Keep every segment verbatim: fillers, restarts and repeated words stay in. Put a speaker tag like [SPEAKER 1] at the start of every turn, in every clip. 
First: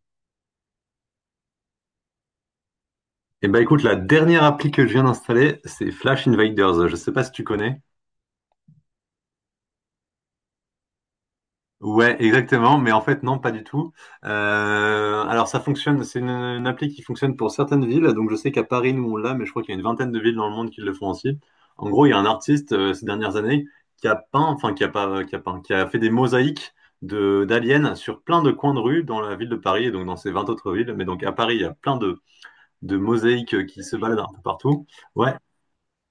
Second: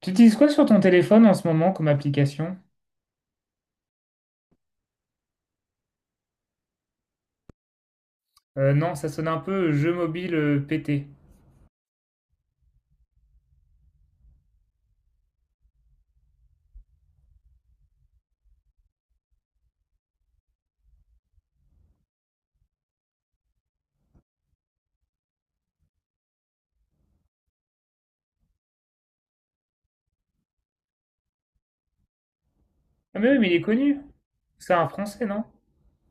[SPEAKER 1] Tu utilises quoi sur ton téléphone en ce moment comme application?
[SPEAKER 2] Eh ben écoute, la dernière appli que je viens d'installer, c'est Flash Invaders. Je sais pas si tu connais.
[SPEAKER 1] Euh, non, ça sonne un peu jeu mobile euh, pété.
[SPEAKER 2] Ouais, exactement, mais en fait non, pas du tout. Euh, alors ça fonctionne, c'est une, une appli qui fonctionne pour certaines villes. Donc je sais qu'à Paris nous on l'a, mais je crois qu'il y a une vingtaine de villes dans le monde qui le font aussi. En gros, il y a un artiste euh, ces dernières années qui a peint, enfin qui a pas, euh, qui a peint, qui a fait des mosaïques de d'aliens sur plein de coins de rue dans la ville de Paris et donc dans ces vingt autres villes. Mais donc à Paris, il y a plein de de
[SPEAKER 1] Ah mais oui, mais il est
[SPEAKER 2] mosaïques qui se
[SPEAKER 1] connu.
[SPEAKER 2] baladent un peu
[SPEAKER 1] C'est
[SPEAKER 2] partout.
[SPEAKER 1] un français,
[SPEAKER 2] Ouais.
[SPEAKER 1] non?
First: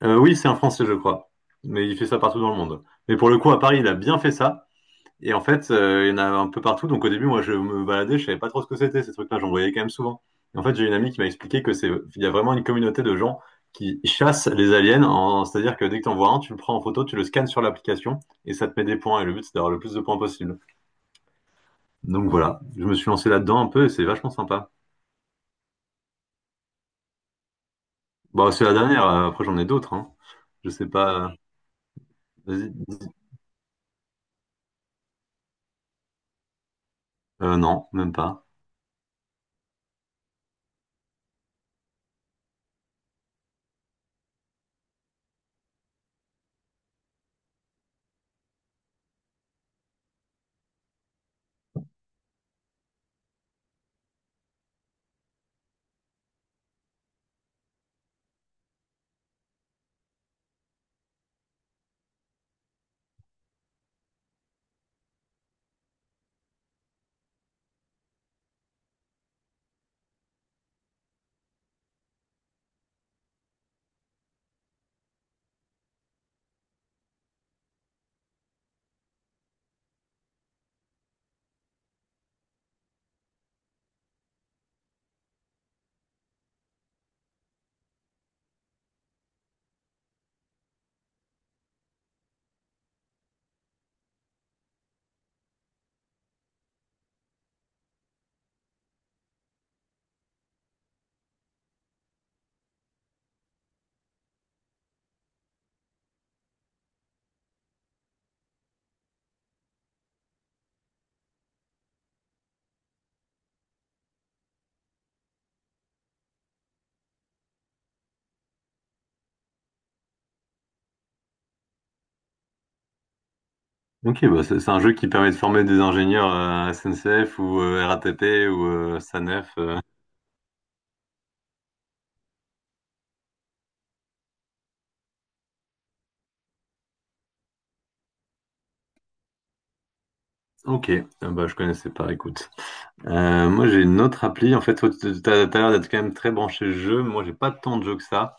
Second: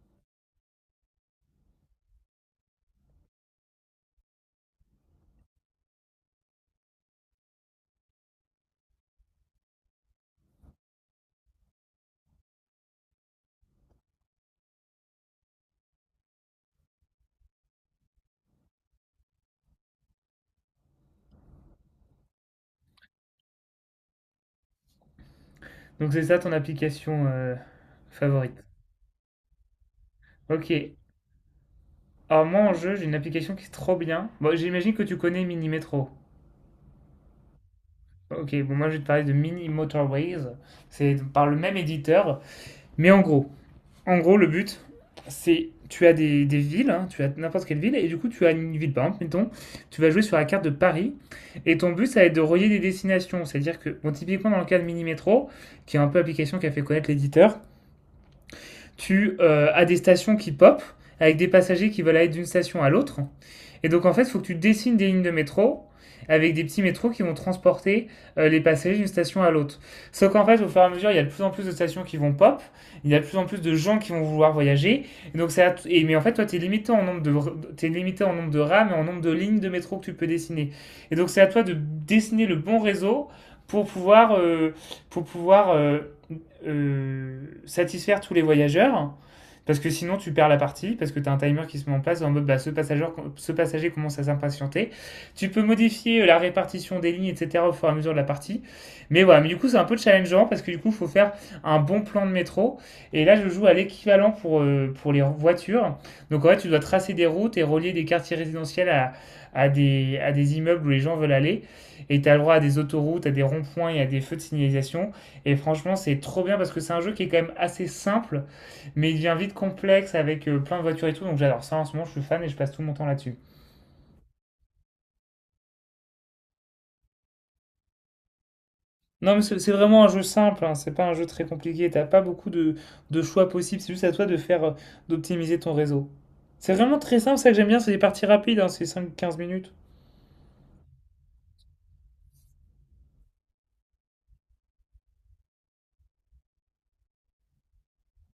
[SPEAKER 2] Euh, oui, c'est un Français, je crois. Mais il fait ça partout dans le monde. Mais pour le coup, à Paris, il a bien fait ça. Et en fait, euh, il y en a un peu partout. Donc au début, moi, je me baladais, je savais pas trop ce que c'était, ces trucs-là. J'en voyais quand même souvent. Et en fait, j'ai une amie qui m'a expliqué que c'est, il y a vraiment une communauté de gens qui chassent les aliens. en- C'est-à-dire que dès que t'en vois un, tu le prends en photo, tu le scannes sur l'application et ça te met des points. Et le but, c'est d'avoir le plus de points possible. Donc voilà, je me suis lancé là-dedans un peu et c'est vachement sympa.
[SPEAKER 1] Donc c'est ça ton application euh,
[SPEAKER 2] Bon,
[SPEAKER 1] favorite.
[SPEAKER 2] c'est la dernière. euh, Après, j'en ai d'autres. Hein. Je
[SPEAKER 1] Ok.
[SPEAKER 2] sais pas.
[SPEAKER 1] Alors moi
[SPEAKER 2] Vas-y.
[SPEAKER 1] en jeu, j'ai
[SPEAKER 2] dis-
[SPEAKER 1] une application qui est trop bien. Bon, j'imagine que tu connais Mini Metro.
[SPEAKER 2] Euh, non, même pas.
[SPEAKER 1] Ok, bon moi je vais te parler de Mini Motorways. C'est par le même éditeur. Mais en gros, En gros, le but, c'est tu as des, des villes, hein, tu as n'importe quelle ville, et du coup, tu as une ville, par exemple, mettons, tu vas jouer sur la carte de Paris, et ton but, ça va être de relier des destinations. C'est-à-dire que, bon, typiquement, dans le cas de Mini Metro, qui est un peu l'application qui a fait connaître l'éditeur, tu euh, as des stations qui pop avec des passagers qui veulent aller d'une station à l'autre. Et donc en fait, il faut que tu dessines des lignes de métro avec des petits métros qui vont transporter euh, les passagers d'une station à l'autre. Sauf qu'en fait, au fur et à mesure, il y a de plus en plus de stations qui vont pop, il y a de plus en plus de gens qui vont vouloir voyager. Et donc, ça, et, mais en fait, toi, tu es, limité en nombre de- t'es limité en nombre de rames et en nombre de lignes de métro que tu peux dessiner. Et donc, c'est à toi de dessiner le bon réseau pour pouvoir, euh, pour pouvoir euh, euh, satisfaire tous les voyageurs. Parce que sinon, tu perds la partie, parce que tu as un timer qui se met en place en mode bah, ce, passager, ce passager commence à s'impatienter. Tu peux modifier euh, la répartition des lignes, et cetera au fur et à mesure de la partie. Mais voilà, mais du coup, c'est un peu challengeant parce que du coup, il faut faire un bon plan de métro. Et là, je joue à l'équivalent pour, euh, pour les voitures. Donc en fait, tu dois tracer des routes et relier des quartiers résidentiels à, à, des, à des immeubles où les gens veulent aller. Et tu as le droit à des autoroutes, à des ronds-points et à des feux de signalisation. Et franchement, c'est trop bien parce que c'est un jeu qui est quand même assez simple, mais il devient vite complexe avec euh, plein de voitures et tout. Donc j'adore ça en ce moment, je suis fan et je passe tout mon temps là-dessus.
[SPEAKER 2] Ok, bah c'est c'est un jeu qui permet de former des ingénieurs euh, S N C F ou euh, R A T P ou euh,
[SPEAKER 1] Non, mais
[SPEAKER 2] SANEF.
[SPEAKER 1] c'est c'est
[SPEAKER 2] euh.
[SPEAKER 1] vraiment un jeu simple, hein, c'est pas un jeu très compliqué. T'as pas beaucoup de, de choix possibles, c'est juste à toi de faire euh, d'optimiser ton réseau. C'est vraiment très simple, ça que j'aime bien, c'est des parties rapides, hein, c'est cinq quinze minutes.
[SPEAKER 2] Ok, ah bah, je connaissais pas, écoute. Euh, moi j'ai une autre appli, en fait, toi, tu- t'as t'as l'air d'être quand même très branché jeu, moi j'ai pas tant de jeux que ça.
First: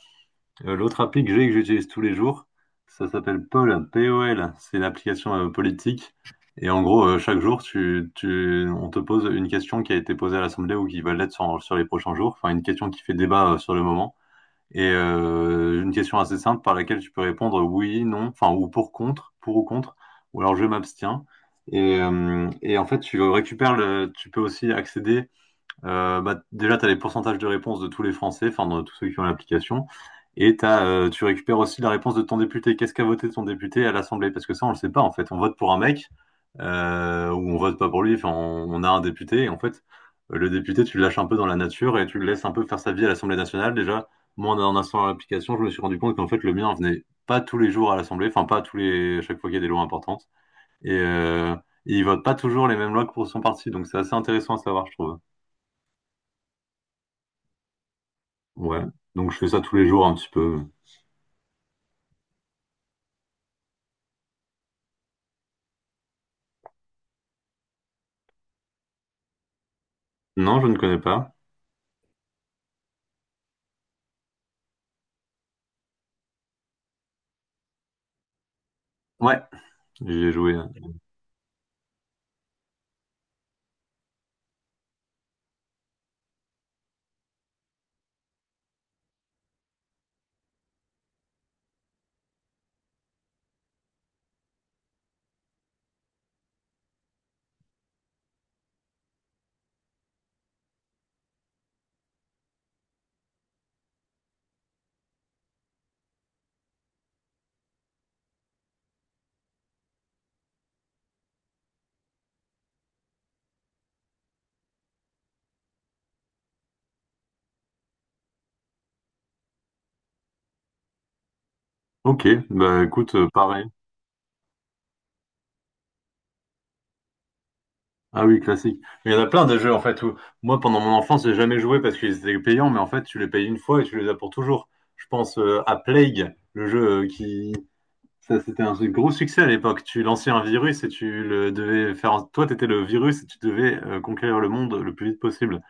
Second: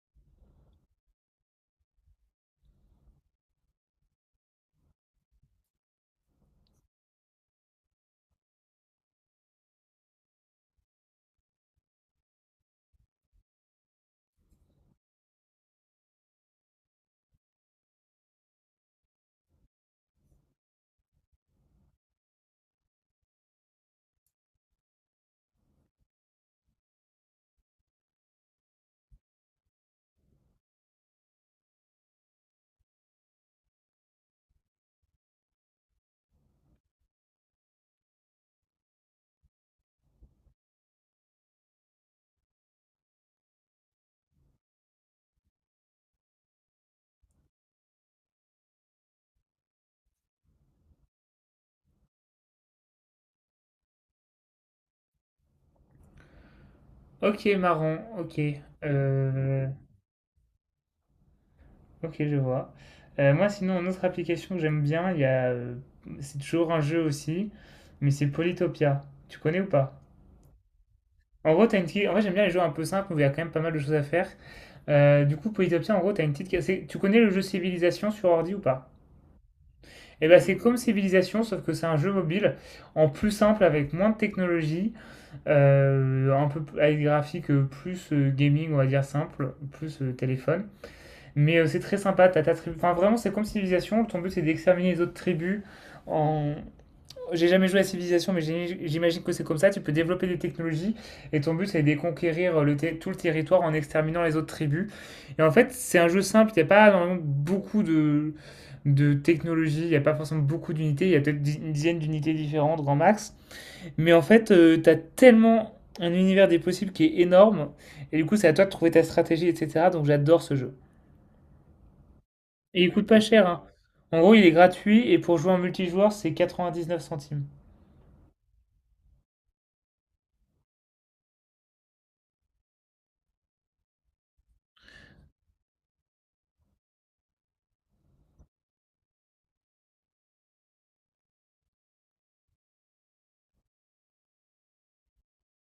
[SPEAKER 2] Euh, l'autre appli que j'ai et que j'utilise tous les jours, ça s'appelle Poll, P O L, c'est l'application euh, politique. Et en gros, euh, chaque jour, tu, tu, on te pose une question qui a été posée à l'Assemblée ou qui va l'être sur, sur les prochains jours, enfin une question qui fait débat euh, sur le moment. Et euh, une question assez simple par laquelle tu peux répondre oui, non, enfin ou pour contre, pour ou contre, ou alors je m'abstiens. Et, euh, et en fait, tu récupères le, tu peux aussi accéder, euh, bah, déjà, tu as les pourcentages de réponse de tous les Français, enfin de tous ceux qui ont l'application, et t'as, euh, tu récupères aussi la réponse de ton député. Qu'est-ce qu'a voté ton député à l'Assemblée? Parce que ça, on le sait pas en fait. On vote pour un mec, euh, ou on vote pas pour lui. Enfin, on, on a un député et en fait, le député, tu le lâches un peu dans la nature et tu le laisses un peu faire sa vie à l'Assemblée nationale. Déjà, moi, en, en installant l'application, je me suis rendu compte qu'en fait, le mien venait pas tous les jours à l'Assemblée, enfin pas tous les chaque fois qu'il y a des lois importantes, et euh, il vote pas toujours les mêmes lois que pour son parti. Donc c'est assez intéressant à savoir, je trouve.
[SPEAKER 1] Ok, marron, ok.
[SPEAKER 2] Ouais. Donc je fais ça
[SPEAKER 1] Euh,
[SPEAKER 2] tous les jours un petit peu.
[SPEAKER 1] ok, je vois. Euh, moi, sinon, une autre application que j'aime bien, il y a, euh, c'est toujours un jeu aussi, mais c'est Polytopia. Tu connais ou pas?
[SPEAKER 2] Non, je ne connais pas.
[SPEAKER 1] En gros, t'as une petite- En vrai, j'aime bien les jeux un peu simples où il y a quand même pas mal de choses à faire. Euh, du coup, petit en gros, t'as une petite. C'est- Tu connais le jeu Civilisation sur ordi ou pas?
[SPEAKER 2] Ouais, j'y
[SPEAKER 1] Eh
[SPEAKER 2] ai
[SPEAKER 1] ben,
[SPEAKER 2] joué.
[SPEAKER 1] c'est comme Civilisation, sauf que c'est un jeu mobile en plus simple avec moins de technologie, euh, un peu p- avec des graphiques euh, plus euh, gaming, on va dire simple, plus euh, téléphone. Mais euh, c'est très sympa. T'as ta tribu. Enfin, vraiment, c'est comme Civilisation. Ton but, c'est d'exterminer les autres tribus en, j'ai jamais joué à Civilization, mais j'ai- j'imagine que c'est comme ça. Tu peux développer des technologies et ton but, c'est de conquérir le ter- tout le territoire en exterminant les autres tribus. Et en fait, c'est un jeu simple. Il n'y a pas vraiment beaucoup de, de technologies. Il n'y a pas forcément beaucoup d'unités. Il y a peut-être dix- une dizaine d'unités différentes, grand max. Mais en fait, tu as tellement un univers des possibles qui est énorme. Et du coup, c'est à toi de trouver ta stratégie, et cetera. Donc, j'adore ce jeu.
[SPEAKER 2] Ok, bah
[SPEAKER 1] Et il coûte
[SPEAKER 2] écoute,
[SPEAKER 1] pas
[SPEAKER 2] euh,
[SPEAKER 1] cher, hein.
[SPEAKER 2] pareil.
[SPEAKER 1] En gros, il est gratuit et pour jouer en multijoueur, c'est 99 centimes.
[SPEAKER 2] Ah oui, classique. Mais il y en a plein des jeux en fait où moi pendant mon enfance j'ai jamais joué parce qu'ils étaient payants, mais en fait tu les payes une fois et tu les as pour toujours. Je pense euh, à Plague, le jeu, euh, qui ça c'était un gros succès à l'époque. Tu lançais un virus et tu le devais faire. Toi t'étais le virus et tu devais euh, conquérir le monde le plus vite possible.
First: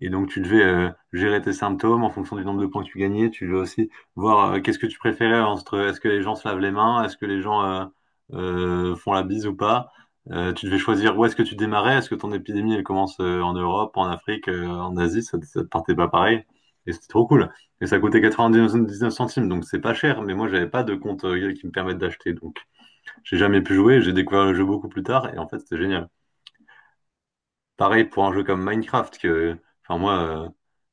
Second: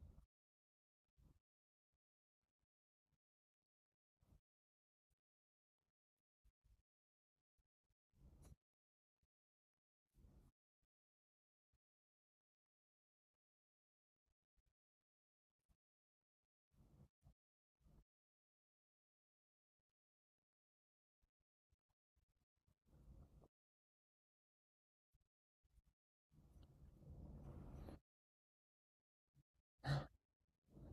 [SPEAKER 2] Et donc, tu devais euh, gérer tes symptômes en fonction du nombre de points que tu gagnais. Tu devais aussi voir, euh, qu'est-ce que tu préférais entre est-ce que les gens se lavent les mains, est-ce que les gens euh, euh, font la bise ou pas. Euh, tu devais choisir où est-ce que tu démarrais. Est-ce que ton épidémie, elle commence, euh, en Europe, en Afrique, euh, en Asie? Ça, ça te partait pas pareil. Et c'était trop cool. Et ça coûtait quatre-vingt-dix-neuf centimes, donc c'est pas cher. Mais moi, j'avais pas de compte, euh, qui me permette d'acheter. Donc, j'ai jamais pu jouer. J'ai découvert le jeu beaucoup plus tard. Et en fait, c'était génial. Pareil pour un jeu comme Minecraft, que, enfin moi,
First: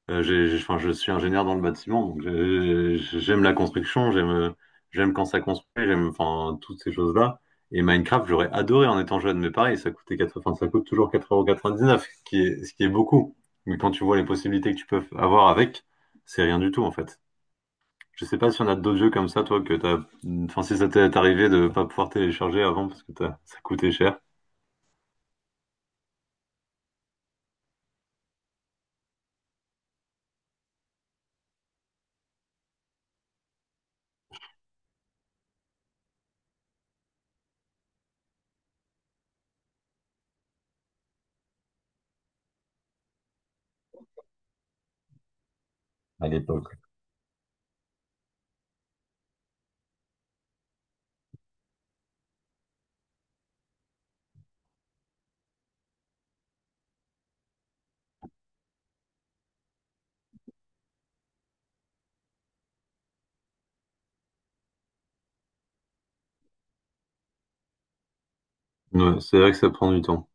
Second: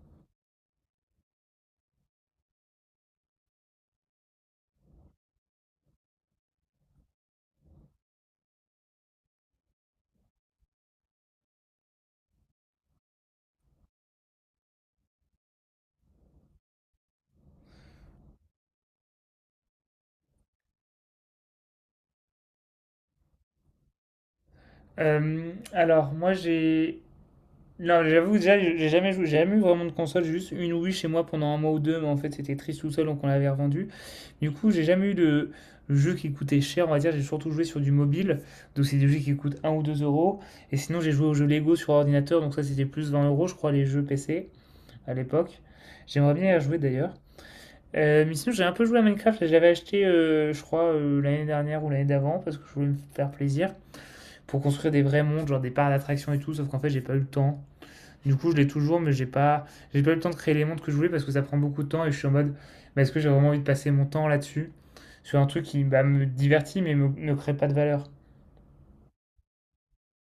[SPEAKER 2] euh, euh, j'ai- j'ai- enfin, je suis ingénieur dans le bâtiment, donc j'ai- j'ai- j'aime la construction, j'aime, euh, j'aime quand ça construit, j'aime, enfin, toutes ces choses-là. Et Minecraft, j'aurais adoré en étant jeune, mais pareil, ça coûtait quatre. Enfin, ça coûte toujours quatre euros quatre-vingt-dix-neuf, ce qui est, ce qui est beaucoup. Mais quand tu vois les possibilités que tu peux avoir avec, c'est rien du tout, en fait. Je sais pas si on a d'autres jeux comme ça, toi, que t'as, enfin, si ça t'est arrivé de pas pouvoir télécharger avant parce que t'as- ça coûtait cher.
[SPEAKER 1] Euh, alors, moi, j'ai. Non, j'avoue, déjà, j'ai jamais joué, j'ai jamais eu vraiment de console, j'ai juste une Wii chez moi pendant un mois ou deux, mais en fait, c'était triste tout seul, donc on l'avait revendu. Du coup, j'ai jamais eu de jeu qui coûtait cher, on va dire, j'ai surtout joué sur du mobile, donc c'est des jeux qui coûtent un ou deux euros. Et sinon, j'ai joué aux jeux Lego sur ordinateur, donc ça, c'était plus vingt euros, je crois, les jeux P C à l'époque.
[SPEAKER 2] À
[SPEAKER 1] J'aimerais bien y
[SPEAKER 2] l'époque.
[SPEAKER 1] rejouer d'ailleurs. Euh, mais sinon, j'ai un peu joué à Minecraft, et j'avais acheté, euh, je crois, euh, l'année dernière ou l'année d'avant, parce que je voulais me faire plaisir pour construire des vrais montres, genre des parcs d'attractions et tout, sauf qu'en fait j'ai pas eu le temps. Du coup je l'ai toujours mais j'ai pas, j'ai pas eu le temps de créer les montres que je voulais parce que ça prend beaucoup de temps et je suis en mode bah, est-ce que j'ai vraiment envie de passer mon temps là-dessus sur un truc qui bah, me divertit mais me- ne crée pas de valeur.
[SPEAKER 2] Ouais, c'est vrai que ça prend du temps.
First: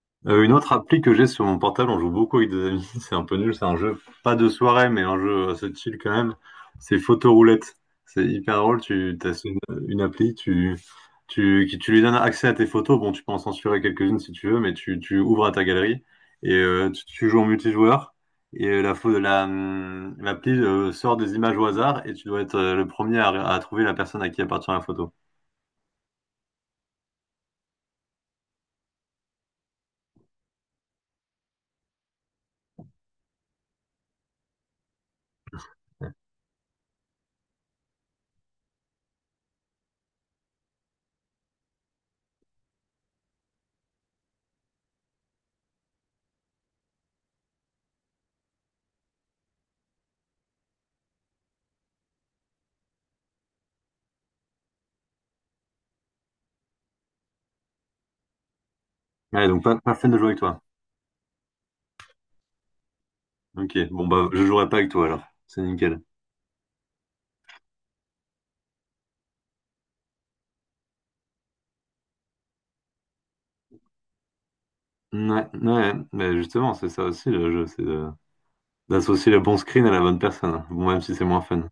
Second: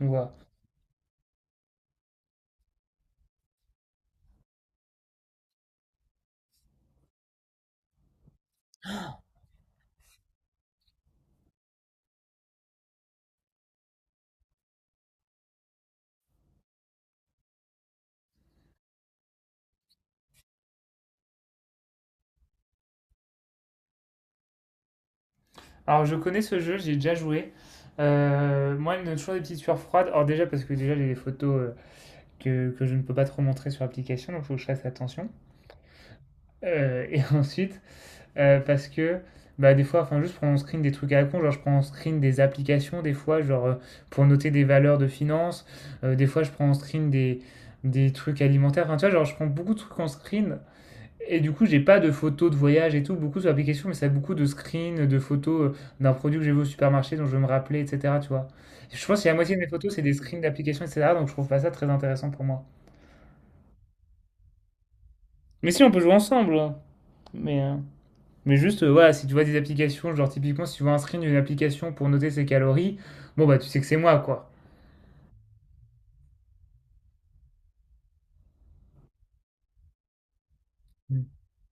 [SPEAKER 1] Donc voilà.
[SPEAKER 2] Euh, une autre appli que j'ai sur mon portable, on joue beaucoup avec des amis, c'est un peu nul, c'est un jeu pas de soirée, mais un jeu assez chill quand même, c'est Photoroulette. C'est hyper drôle, tu as une, une appli, tu, tu, qui- tu lui donnes accès à tes photos, bon tu peux en censurer quelques-unes si tu veux, mais tu, tu ouvres à ta galerie et euh, tu, tu joues en multijoueur et euh, la, pho- la, hum, l'appli euh, sort des images au hasard et tu dois être, euh, le premier à, à trouver la personne à qui appartient la photo.
[SPEAKER 1] Alors je connais ce jeu, j'ai déjà joué. Euh, moi, il me donne toujours des petites sueurs froides. Alors déjà parce que déjà j'ai des photos euh, que, que je ne peux pas trop montrer sur l'application, donc il faut que je fasse attention. Euh, et ensuite, Euh, parce que bah, des fois, enfin, juste prendre en screen des trucs à la con, genre je prends en screen des applications, des fois, genre euh, pour noter des valeurs de finance, Euh, des fois je prends en screen des, des trucs alimentaires, enfin, tu vois, genre je prends beaucoup de trucs en screen, et du coup, j'ai pas de photos de voyage et tout, beaucoup sur l'application, mais ça a beaucoup de screens, de photos euh, d'un produit que j'ai vu au supermarché, dont je veux me rappeler, et cetera, tu vois. Je pense que si la
[SPEAKER 2] Ouais,
[SPEAKER 1] moitié de
[SPEAKER 2] donc
[SPEAKER 1] mes
[SPEAKER 2] pas,
[SPEAKER 1] photos,
[SPEAKER 2] pas
[SPEAKER 1] c'est
[SPEAKER 2] fun
[SPEAKER 1] des
[SPEAKER 2] de jouer avec
[SPEAKER 1] screens
[SPEAKER 2] toi.
[SPEAKER 1] d'applications, et cetera, donc je trouve pas ça très intéressant pour moi.
[SPEAKER 2] Ok, bon bah je jouerai pas avec toi alors, c'est
[SPEAKER 1] Mais si, on peut
[SPEAKER 2] nickel.
[SPEAKER 1] jouer ensemble, hein. mais... euh, Mais juste, euh, voilà, si tu vois des applications, genre typiquement, si tu vois un screen d'une application pour noter ses calories, bon, bah, tu sais que c'est moi, quoi.
[SPEAKER 2] Ouais, ouais, mais justement, c'est ça aussi le jeu, c'est de- d'associer le bon screen à la bonne personne. Bon, même si c'est
[SPEAKER 1] Mm.
[SPEAKER 2] moins fun.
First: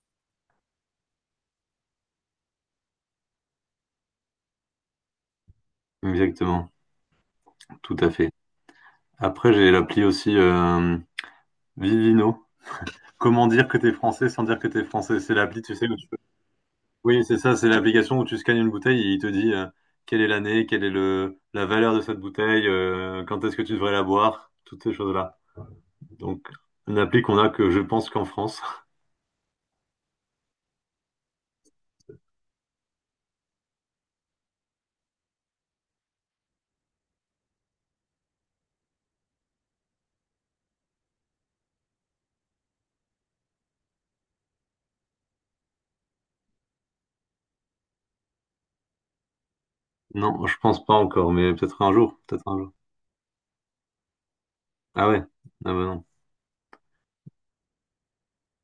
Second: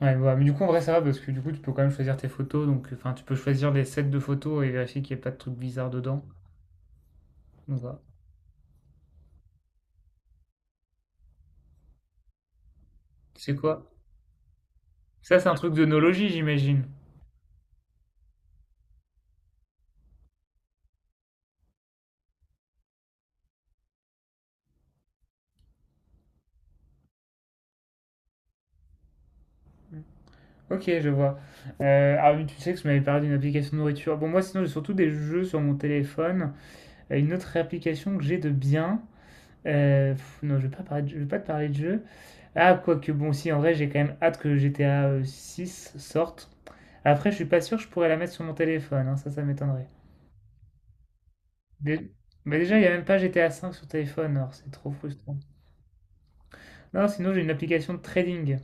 [SPEAKER 1] Ouais, voilà. Mais du coup, en vrai, ça va parce que du coup, tu peux quand même choisir tes photos. Donc, enfin, tu peux choisir les sets de photos et vérifier qu'il n'y a pas de trucs bizarres dedans.
[SPEAKER 2] Exactement,
[SPEAKER 1] Donc,
[SPEAKER 2] tout
[SPEAKER 1] voilà.
[SPEAKER 2] à fait. Après, j'ai l'appli aussi, euh, Vivino. Comment
[SPEAKER 1] C'est
[SPEAKER 2] dire que
[SPEAKER 1] quoi?
[SPEAKER 2] t'es français sans dire que t'es français? C'est
[SPEAKER 1] Ça, c'est un
[SPEAKER 2] l'appli,
[SPEAKER 1] truc
[SPEAKER 2] tu
[SPEAKER 1] de
[SPEAKER 2] sais, où tu peux-.
[SPEAKER 1] nologie, j'imagine.
[SPEAKER 2] Oui, c'est ça, c'est l'application où tu scannes une bouteille et il te dit, euh, quelle est l'année, quelle est le la valeur de cette bouteille, euh, quand est-ce que tu devrais la boire, toutes ces choses-là. Donc, une appli qu'on a que je pense qu'en France.
[SPEAKER 1] Ok, je vois. Euh, ah oui, tu sais que je m'avais parlé d'une application de nourriture. Bon, moi, sinon, j'ai surtout des jeux sur mon téléphone. Euh, Une autre application que j'ai de bien, Heu, non, je ne vais pas parler de je vais pas te parler de jeu. Ah, quoique bon, si, en vrai, j'ai quand même hâte que G T A, heu, six sorte. Après, je suis pas sûr que je pourrais la mettre sur mon téléphone, hein, ça, ça m'étonnerait.
[SPEAKER 2] Non, je pense pas encore, mais peut-être un
[SPEAKER 1] Dé
[SPEAKER 2] jour, peut-être
[SPEAKER 1] Mais
[SPEAKER 2] un jour.
[SPEAKER 1] déjà, il y a même pas G T A cinq sur téléphone, alors c'est trop
[SPEAKER 2] Ah ouais,
[SPEAKER 1] frustrant.
[SPEAKER 2] ah bah non.
[SPEAKER 1] Non, sinon, j'ai une application de trading,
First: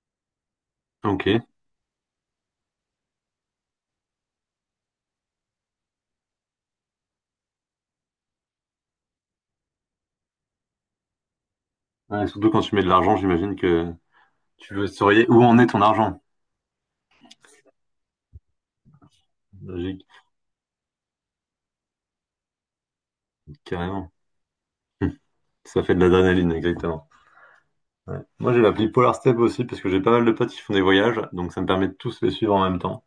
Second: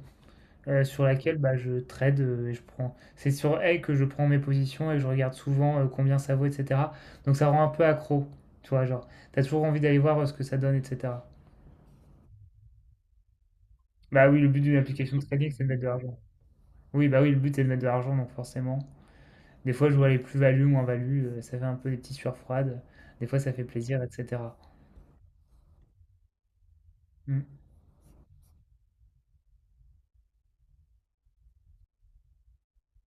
[SPEAKER 1] heu, sur laquelle,
[SPEAKER 2] OK.
[SPEAKER 1] bah, je trade, heu, et je prends c'est sur elle que je prends mes positions et que je regarde souvent, heu, combien ça vaut et cetera. Donc ça rend un peu accro, tu vois? Genre, t'as toujours envie d'aller voir, heu, ce que ça donne et cetera.
[SPEAKER 2] Ouais, surtout quand tu mets de l'argent, j'imagine que
[SPEAKER 1] Bah oui, le but
[SPEAKER 2] tu
[SPEAKER 1] d'une
[SPEAKER 2] veux
[SPEAKER 1] application de
[SPEAKER 2] surveiller où
[SPEAKER 1] trading,
[SPEAKER 2] en
[SPEAKER 1] c'est
[SPEAKER 2] est
[SPEAKER 1] de mettre
[SPEAKER 2] ton
[SPEAKER 1] de l'argent.
[SPEAKER 2] argent.
[SPEAKER 1] Oui, bah oui, le but c'est de mettre de l'argent, donc forcément. Des fois, je
[SPEAKER 2] Logique,
[SPEAKER 1] vois les plus-values, moins-values, euh, ça fait un peu des petites sueurs froides. Des fois, ça fait plaisir,
[SPEAKER 2] carrément.
[SPEAKER 1] et cetera.
[SPEAKER 2] Hum, Ça fait de l'adrénaline, exactement.
[SPEAKER 1] Mm.
[SPEAKER 2] Ouais. Moi, j'ai l'appli Polar Step aussi parce que j'ai pas mal de potes qui font des voyages, donc ça me permet de tous les suivre en même temps.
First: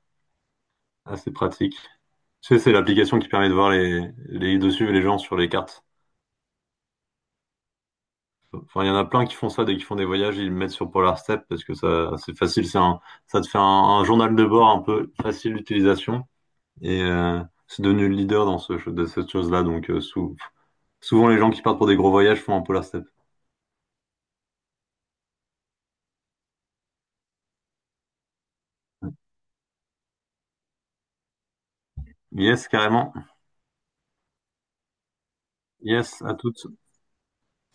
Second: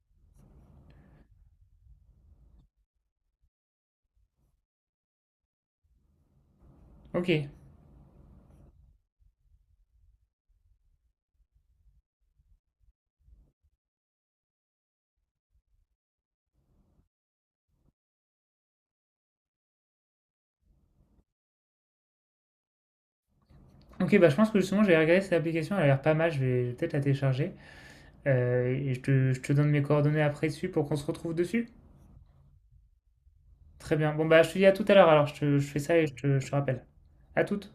[SPEAKER 2] Assez pratique. Tu sais, c'est l'application qui permet de voir les, les, de suivre les gens sur les cartes.
[SPEAKER 1] Ok.
[SPEAKER 2] Enfin, il y en a plein qui font ça dès qu'ils font des voyages, ils le mettent sur Polar Step parce que ça, c'est facile, c'est un, ça te fait un, un journal de bord un peu facile d'utilisation. Et euh, c'est devenu le leader dans ce, de cette chose-là. Donc euh, sou- souvent les gens qui partent pour des gros voyages font un polar step.
[SPEAKER 1] Ok, bah je pense que justement, j'ai regardé cette application, elle a l'air pas mal, je vais, je vais peut-être la télécharger. Euh, et je te, je te donne mes coordonnées après dessus pour qu'on se retrouve dessus.
[SPEAKER 2] Yes, carrément.
[SPEAKER 1] Très bien. Bon, bah je te dis à tout à l'heure alors, je, te- je fais ça et je
[SPEAKER 2] Yes, à
[SPEAKER 1] te, je te
[SPEAKER 2] toutes.
[SPEAKER 1] rappelle. À toute.